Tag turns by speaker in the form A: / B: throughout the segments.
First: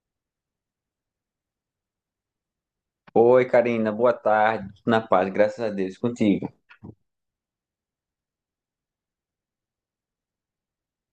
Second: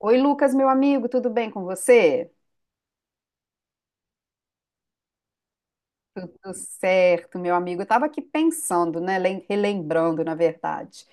A: Oi, Lucas, meu amigo, tudo bem com você?
B: Oi, Karina, boa tarde. Tudo na paz, graças a Deus, contigo.
A: Tudo certo, meu amigo. Eu estava aqui pensando, né, relembrando, na verdade,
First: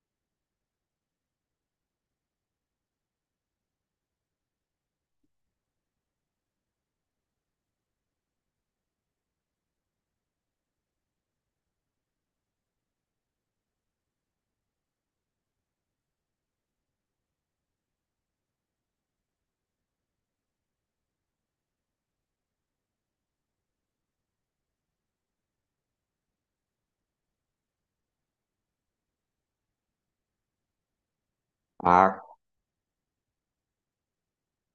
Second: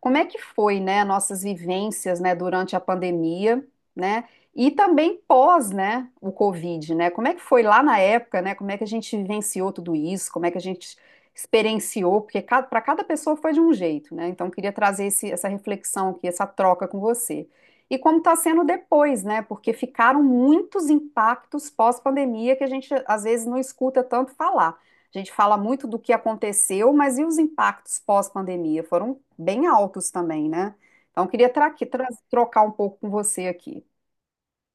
A: como é que foi, né, nossas vivências, né, durante a pandemia, né, e também pós, né, o Covid, né? Como é que foi lá na época, né? Como é que a gente vivenciou tudo isso? Como é que a gente experienciou? Porque para cada pessoa foi de um jeito, né? Então, eu queria trazer essa reflexão aqui, essa troca com você. E como está sendo depois, né? Porque ficaram muitos impactos pós-pandemia que a gente às vezes não escuta tanto falar. A gente fala muito do que aconteceu, mas e os impactos pós-pandemia? Foram bem altos também, né? Então, eu queria
B: Ah,
A: trocar um pouco com você aqui.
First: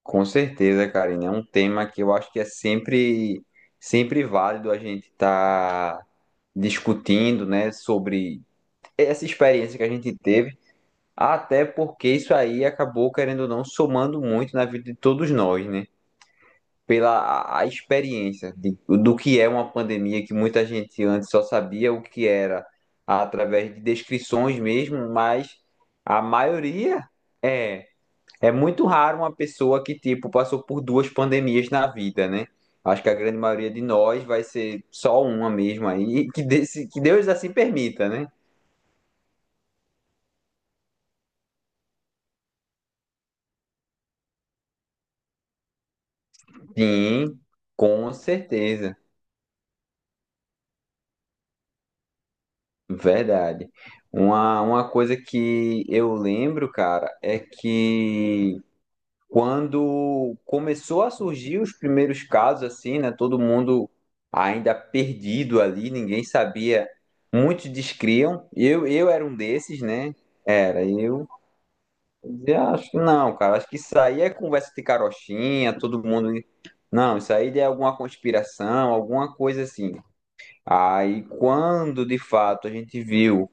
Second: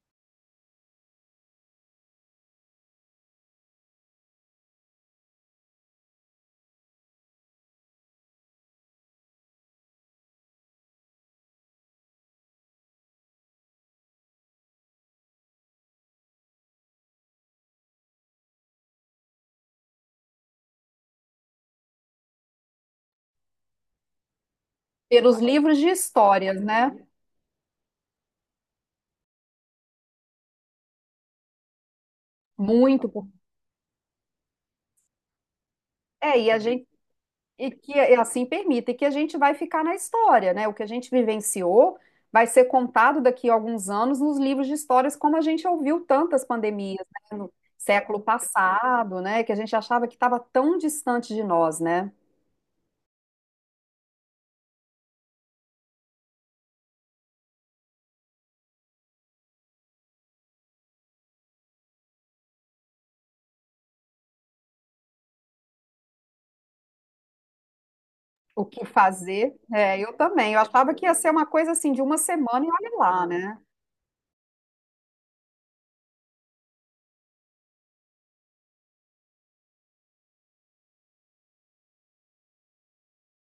B: com certeza, Karina, é um tema que eu acho que é sempre válido a gente estar discutindo, né, sobre essa experiência que a gente teve, até porque isso aí acabou, querendo ou não, somando muito na vida de todos nós, né? Pela a experiência do que é uma pandemia que muita gente antes só sabia o que era através de descrições mesmo,
A: Pelos
B: mas
A: livros de
B: a
A: histórias, né?
B: maioria é é muito raro uma pessoa que tipo passou por duas pandemias na vida, né? Acho
A: Muito.
B: que a grande maioria de nós vai ser só uma mesmo aí,
A: É,
B: que,
A: e a gente
B: desse, que Deus assim
A: E que
B: permita,
A: e
B: né?
A: assim permita, e que a gente vai ficar na história, né? O que a gente vivenciou vai ser contado daqui a alguns anos nos livros de histórias, como a gente ouviu tantas pandemias, né?
B: Sim,
A: No
B: com
A: século
B: certeza,
A: passado, né? Que a gente achava que estava tão distante de nós, né?
B: verdade. Uma coisa que eu lembro, cara, é que quando começou a surgir os primeiros casos, assim, né? Todo mundo ainda perdido ali, ninguém sabia. Muitos descriam.
A: O que
B: Eu era um
A: fazer?
B: desses,
A: É, eu
B: né?
A: também. Eu
B: Era,
A: achava que ia
B: eu
A: ser uma coisa assim de uma
B: dizia,
A: semana e
B: acho
A: olha
B: que
A: lá,
B: não, cara.
A: né?
B: Acho que isso aí é conversa de carochinha, todo mundo. Não, isso aí é alguma conspiração, alguma coisa assim. Aí, quando de fato a gente viu,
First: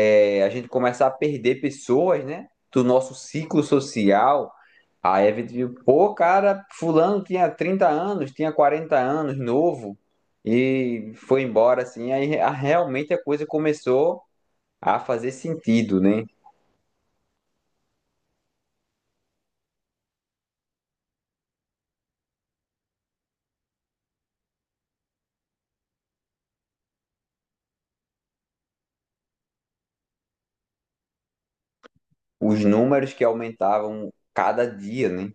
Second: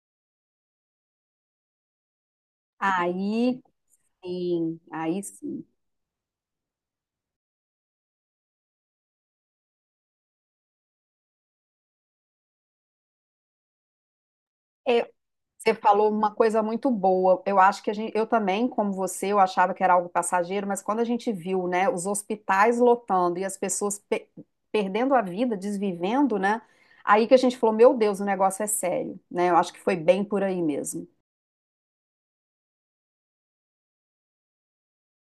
B: a gente começar a perder pessoas, né? Do nosso
A: Aí
B: ciclo social.
A: sim, aí
B: Aí a gente
A: sim.
B: viu, pô, cara, fulano tinha 30 anos, tinha 40 anos, novo, e foi embora, assim. Realmente a coisa começou a
A: É,
B: fazer
A: Você
B: sentido,
A: falou
B: né?
A: uma coisa muito boa. Eu acho que a gente, eu também, como você, eu achava que era algo passageiro, mas quando a gente viu, né, os hospitais lotando e as pessoas perdendo a vida, desvivendo, né, aí que a gente falou, meu Deus, o negócio é sério, né? Eu acho que foi bem por aí mesmo.
B: Os números que aumentavam cada dia, né?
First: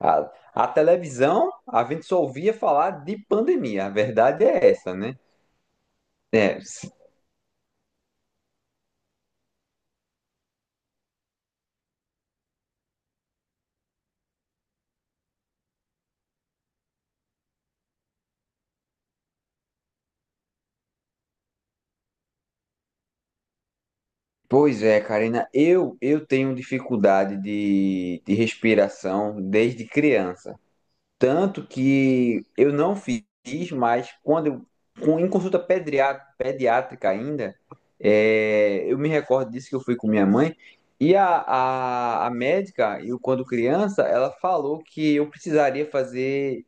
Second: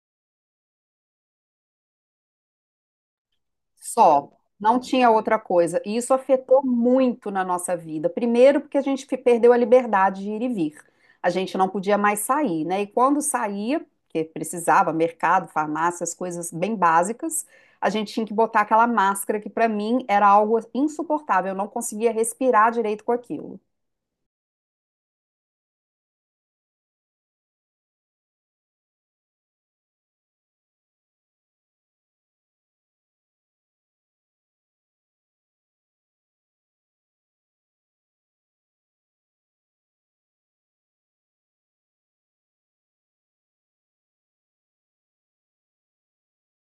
B: A televisão, a gente só ouvia falar de pandemia, a
A: Só,
B: verdade é
A: não
B: essa,
A: tinha
B: né?
A: outra coisa. E isso
B: É,
A: afetou
B: s-
A: muito na nossa vida. Primeiro, porque a gente perdeu a liberdade de ir e vir. A gente não podia mais sair, né? E quando saía, que precisava, mercado, farmácia, as coisas bem básicas, a gente tinha que botar aquela máscara que para mim era algo insuportável. Eu não conseguia respirar direito com aquilo.
B: Pois é, Karina, eu tenho dificuldade de respiração desde criança. Tanto que eu não fiz, mas quando eu, em consulta pediátrica ainda, eu me recordo disso que eu fui com minha mãe, e a médica, eu quando criança, ela falou que eu precisaria fazer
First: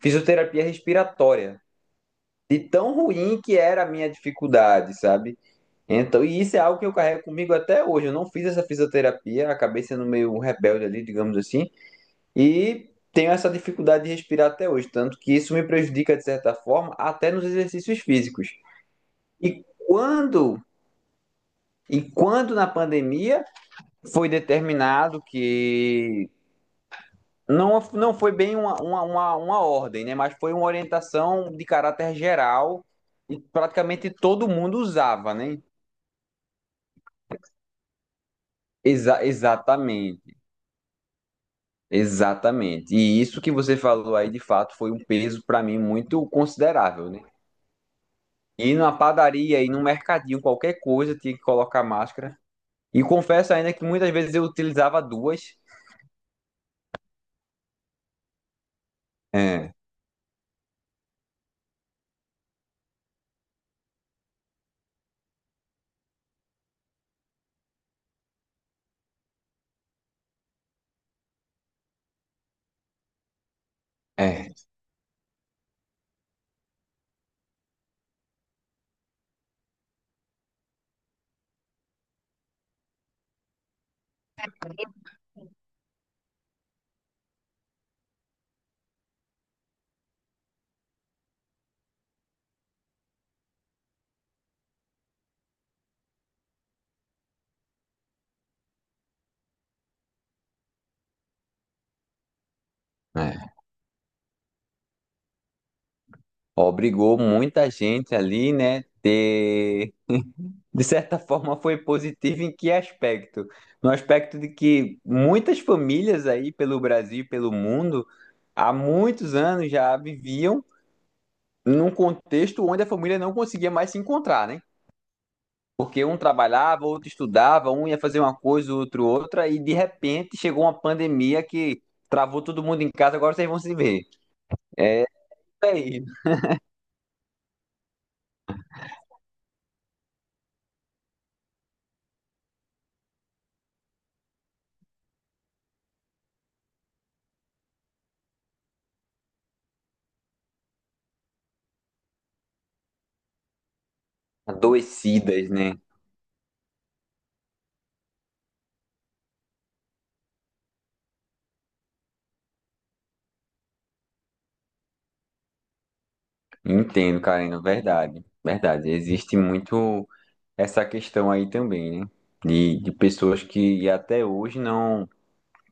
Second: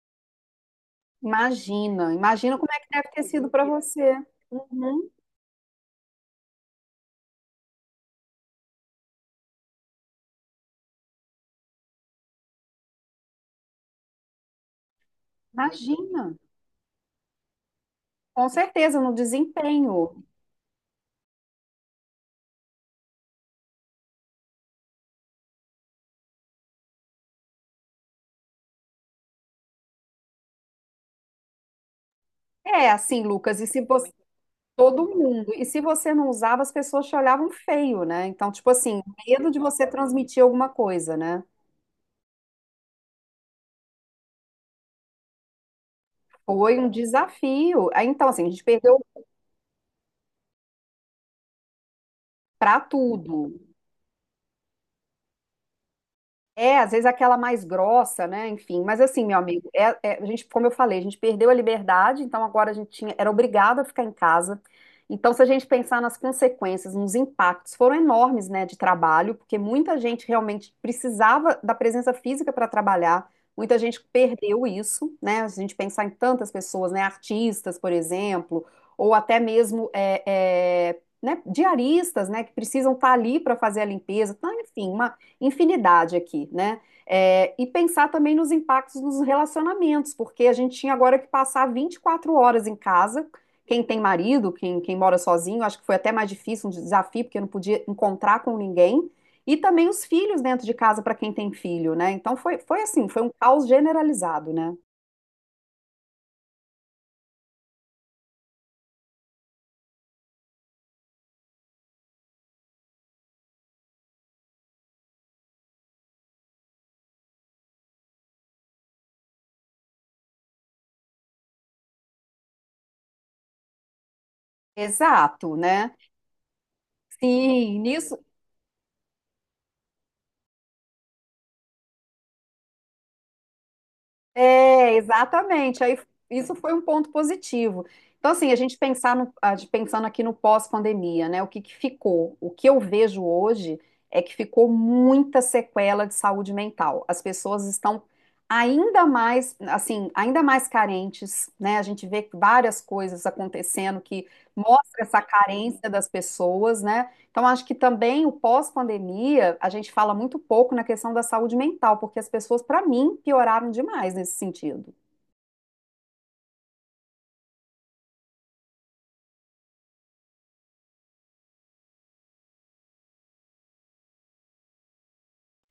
B: fisioterapia respiratória,
A: Imagina, imagina
B: de
A: como é que
B: tão
A: deve ter
B: ruim
A: sido
B: que
A: para
B: era a
A: você.
B: minha dificuldade,
A: Uhum,
B: sabe? Então, e isso é algo que eu carrego comigo até hoje. Eu não fiz essa fisioterapia, acabei sendo meio um rebelde ali, digamos assim. E tenho essa dificuldade de respirar até hoje, tanto que isso me prejudica
A: imagina.
B: de certa forma até nos exercícios físicos.
A: Com certeza, no
B: E
A: desempenho.
B: quando e quando na pandemia foi determinado que não, não foi bem uma ordem, né? Mas foi uma orientação de caráter geral
A: É assim,
B: e
A: Lucas, e se
B: praticamente
A: você
B: todo mundo
A: Todo
B: usava,
A: mundo.
B: né?
A: E se você não usava, as pessoas te olhavam feio, né? Então, tipo assim,
B: Exa
A: medo de você
B: exatamente,
A: transmitir alguma coisa, né?
B: exatamente. E isso que você falou aí, de fato, foi um peso para mim muito
A: Foi um
B: considerável, né?
A: desafio. Aí, então, assim, a gente
B: E numa
A: perdeu
B: padaria, e num mercadinho, qualquer coisa, tinha que colocar máscara.
A: pra
B: E
A: tudo.
B: confesso ainda que muitas vezes eu utilizava duas.
A: É, às vezes aquela mais grossa, né? Enfim, mas assim, meu amigo,
B: É,
A: a gente, como eu falei, a gente perdeu a liberdade, então agora a gente tinha, era obrigado a ficar em casa. Então, se a gente pensar nas consequências, nos impactos, foram enormes, né, de trabalho, porque muita gente realmente precisava da presença física para trabalhar, muita gente
B: é,
A: perdeu isso, né? Se a gente pensar em tantas pessoas, né, artistas, por exemplo, ou até mesmo né, diaristas, né, que precisam estar ali para fazer a limpeza, então, enfim, uma infinidade aqui, né? É, e pensar também nos impactos nos relacionamentos, porque a gente tinha agora que passar 24 horas em casa. Quem tem marido, quem mora sozinho, acho que foi até mais difícil, um desafio, porque não podia encontrar com ninguém. E também os filhos dentro de casa para quem tem filho, né? Então foi assim, foi um
B: é.
A: caos generalizado, né?
B: Obrigou muita gente ali, né? Ter... De certa forma foi positivo em que aspecto? No aspecto de que muitas famílias aí pelo Brasil e pelo mundo há muitos anos já viviam num contexto onde a família não conseguia mais se encontrar, né?
A: Exato, né?
B: Porque um trabalhava, outro estudava,
A: Sim,
B: um ia
A: nisso
B: fazer uma coisa, o outro outra, e de repente chegou uma pandemia que travou todo mundo em casa, agora vocês vão se ver.
A: É,
B: É isso
A: exatamente. Aí
B: aí.
A: isso foi um ponto positivo. Então, assim, a gente pensar a gente pensando aqui no pós-pandemia, né? O que que ficou? O que eu vejo hoje é que ficou muita sequela de saúde mental. As pessoas estão ainda mais, assim, ainda mais carentes, né? A gente vê várias coisas acontecendo que mostra essa
B: Adoecidas, né?
A: carência das pessoas, né? Então, acho que também o pós-pandemia, a gente fala muito pouco na questão da saúde mental, porque as pessoas, para mim, pioraram demais nesse sentido.
B: Entendo, Karina, verdade. Verdade. Existe muito essa questão aí também, né? De pessoas que até hoje não,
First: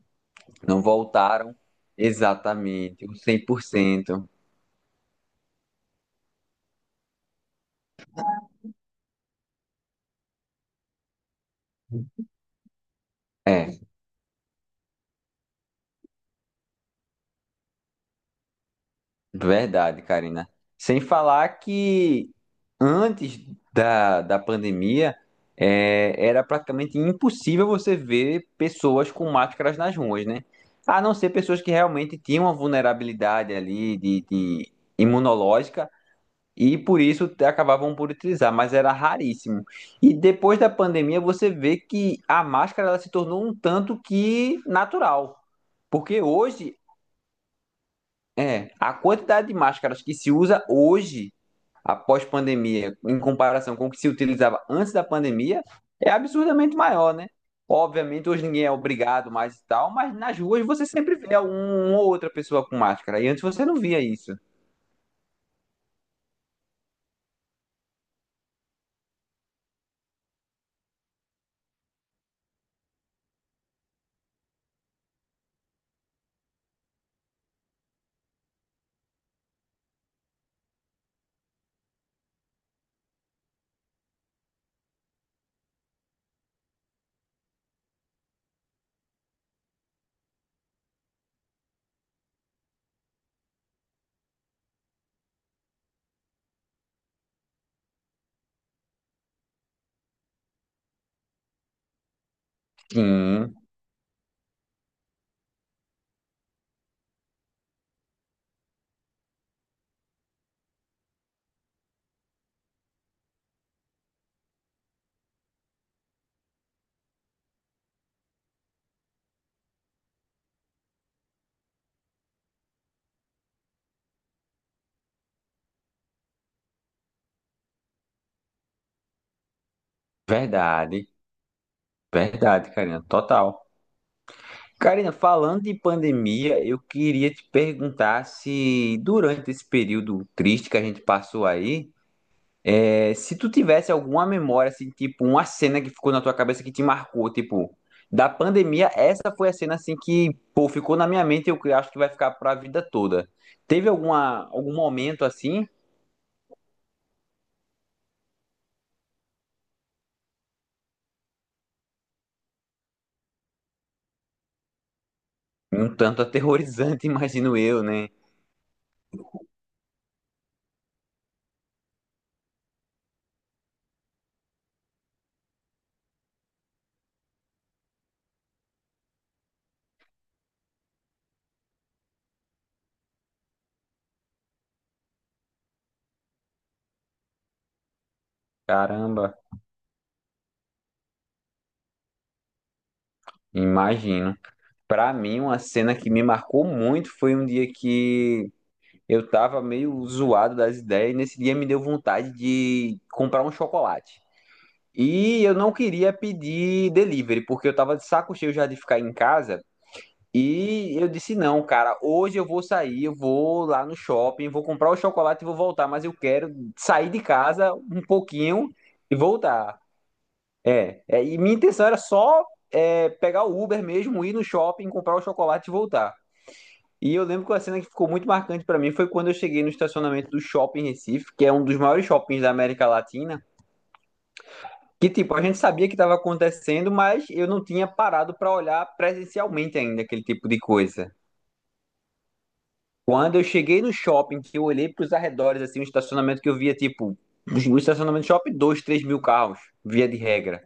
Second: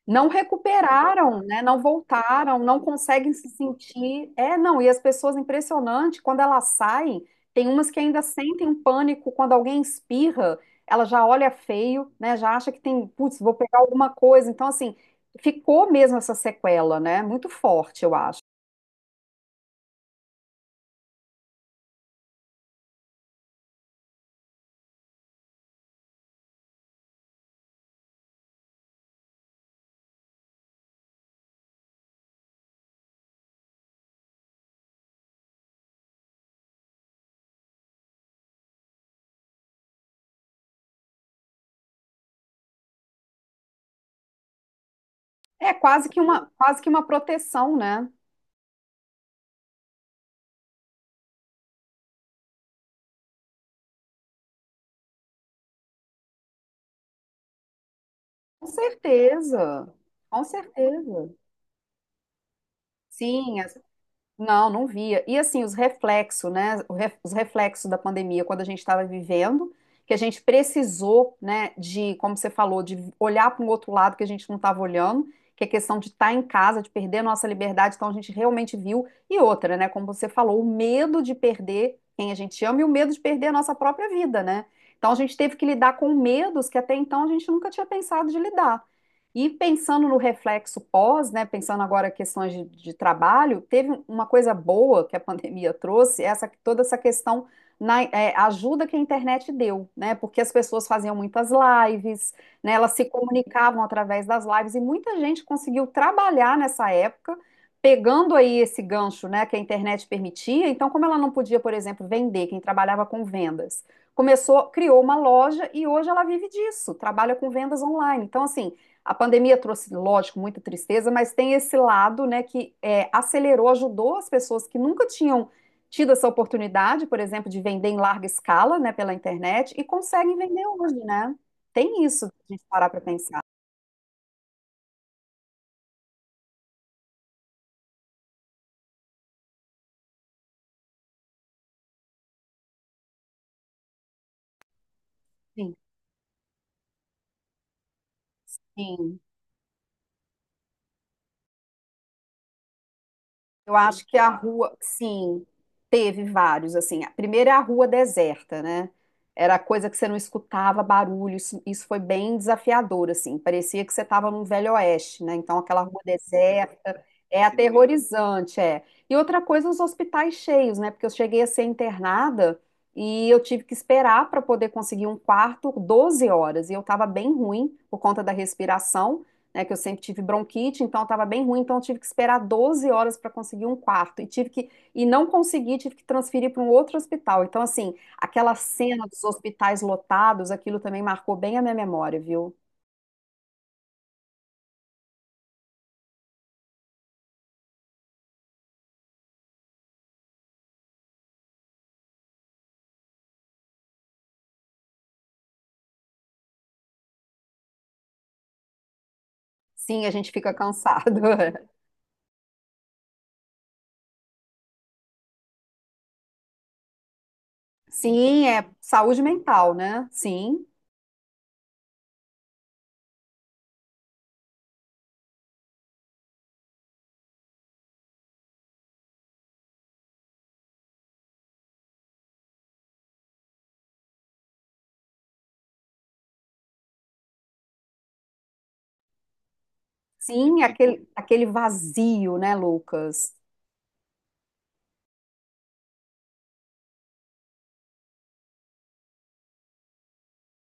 A: Não
B: não
A: recuperaram,
B: voltaram
A: né? Não voltaram, não
B: exatamente, o
A: conseguem
B: cem
A: se
B: por cento
A: sentir. É, não, e as pessoas, impressionante, quando elas saem, tem umas que ainda sentem um pânico quando alguém espirra, ela já olha feio, né? Já acha que tem, putz, vou pegar
B: É.
A: alguma coisa. Então, assim, ficou mesmo essa sequela, né? Muito forte, eu acho.
B: Verdade, Karina. Sem falar que antes da pandemia, era praticamente impossível você ver pessoas com máscaras nas ruas, né? A não ser pessoas que realmente tinham uma vulnerabilidade ali de imunológica e por isso acabavam por utilizar, mas era raríssimo. E depois da pandemia, você vê que a máscara ela se tornou um tanto que natural.
A: É
B: Porque hoje
A: quase que uma proteção, né?
B: a quantidade de máscaras que se usa hoje, após pandemia, em comparação com o que se utilizava antes da pandemia, é absurdamente maior, né? Obviamente, hoje ninguém
A: Com
B: é obrigado mais e tal,
A: certeza,
B: mas nas
A: com
B: ruas você sempre
A: certeza.
B: vê uma ou outra pessoa com máscara. E antes
A: Sim,
B: você não via isso.
A: não, não via. E assim, os reflexos, né? Os reflexos da pandemia, quando a gente estava vivendo, que a gente precisou, né, de, como você falou, de olhar para um outro lado que a gente não estava olhando, que é questão de estar em casa, de perder a nossa liberdade, então a gente realmente viu. E outra, né, como você falou, o medo de perder quem a gente ama e o medo de perder a nossa própria vida, né? Então a gente teve que lidar com medos que até então a gente nunca tinha pensado de lidar. E pensando no reflexo pós, né, pensando agora em questões de trabalho, teve uma coisa boa que a pandemia trouxe, essa, toda essa questão na é, ajuda que a internet deu, né? Porque as pessoas faziam muitas lives, né, elas se
B: Sim,
A: comunicavam através das lives e muita gente conseguiu trabalhar nessa época, pegando aí esse gancho, né, que a internet permitia. Então, como ela não podia, por exemplo, vender, quem trabalhava com vendas, começou, criou uma loja e hoje ela vive disso, trabalha com vendas online. Então, assim, a pandemia trouxe, lógico, muita tristeza, mas tem esse lado, né, que é, acelerou, ajudou as pessoas que nunca tinham tido essa oportunidade, por exemplo, de vender em larga escala, né, pela internet, e conseguem vender hoje,
B: verdade.
A: né? Tem isso, de a gente
B: Verdade,
A: parar para
B: Karina,
A: pensar.
B: total. Karina, falando de pandemia, eu queria te perguntar se durante esse período triste que a gente passou aí, se tu tivesse alguma memória, assim, tipo, uma
A: Sim,
B: cena que ficou na tua cabeça que te marcou, tipo, da pandemia,
A: sim.
B: essa foi a cena, assim, que, pô, ficou na minha mente e eu acho que vai ficar pra vida toda.
A: Eu
B: Teve
A: acho que a
B: alguma, algum
A: rua,
B: momento,
A: sim,
B: assim,
A: teve vários, assim. A primeira é a rua deserta, né? Era coisa que você não escutava barulho, isso foi bem desafiador, assim. Parecia que você estava num velho oeste, né? Então aquela
B: um
A: rua
B: tanto
A: deserta
B: aterrorizante,
A: é
B: imagino eu, né?
A: aterrorizante, é. E outra coisa, os hospitais cheios, né? Porque eu cheguei a ser internada e eu tive que esperar para poder conseguir um quarto 12 horas, e eu estava bem ruim por conta da respiração né, que eu sempre tive bronquite, então eu estava bem ruim, então eu tive que esperar 12 horas para conseguir um quarto e tive que e não consegui, tive que transferir para um outro hospital. Então assim, aquela cena dos
B: Caramba,
A: hospitais lotados, aquilo também marcou bem a minha memória, viu?
B: imagino. Pra mim, uma cena que me marcou muito foi um dia que eu tava meio zoado das ideias e nesse dia me deu vontade de comprar um chocolate. E eu não queria pedir delivery, porque eu tava de saco cheio já de ficar em casa.
A: Sim, a gente fica
B: E eu
A: cansado.
B: disse: não, cara, hoje eu vou sair, eu vou lá no shopping, vou comprar o chocolate e vou voltar, mas eu quero sair de casa um
A: Sim, é
B: pouquinho e
A: saúde mental,
B: voltar.
A: né? Sim.
B: E minha intenção era só pegar o Uber mesmo, ir no shopping, comprar o chocolate e voltar. E eu lembro que a cena que ficou muito marcante pra mim foi quando eu cheguei no estacionamento do Shopping Recife, que é um dos maiores shoppings da América Latina. Que tipo, a gente sabia que estava acontecendo, mas eu não tinha parado para olhar presencialmente ainda aquele tipo de
A: Sim,
B: coisa.
A: aquele vazio, né, Lucas?
B: Quando eu cheguei no shopping, que eu olhei para os arredores, assim, um estacionamento que eu via, tipo, um estacionamento de shopping, dois, 3 mil carros, via de regra.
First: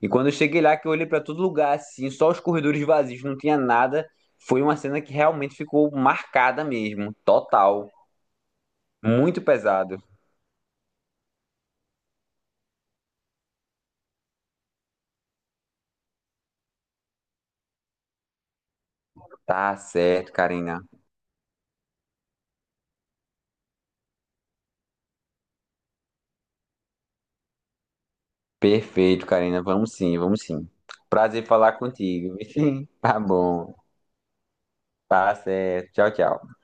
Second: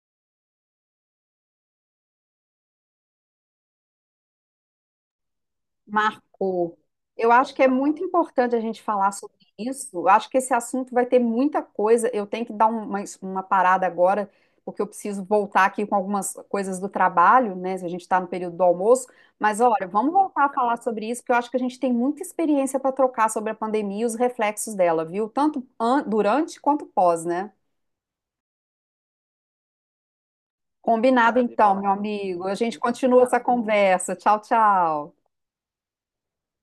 B: E quando eu cheguei lá, que eu olhei para todo lugar, assim, só os corredores vazios, não tinha nada, foi uma cena que realmente ficou marcada
A: Marcou.
B: mesmo,
A: Eu acho que é
B: total.
A: muito importante a gente falar sobre
B: Muito
A: isso.
B: pesado.
A: Eu acho que esse assunto vai ter muita coisa. Eu tenho que dar uma parada agora, porque eu preciso voltar aqui com algumas coisas do trabalho, né? Se a gente está no período do almoço. Mas
B: Tá
A: olha, vamos
B: certo,
A: voltar a falar
B: Karina.
A: sobre isso, porque eu acho que a gente tem muita experiência para trocar sobre a pandemia e os reflexos dela, viu? Tanto durante quanto pós, né?
B: Perfeito, Karina. Vamos sim, vamos sim.
A: Combinado
B: Prazer falar
A: então, meu
B: contigo.
A: amigo. A gente
B: Tá
A: continua essa
B: bom.
A: conversa. Tchau, tchau.
B: Tá certo. Tchau, tchau.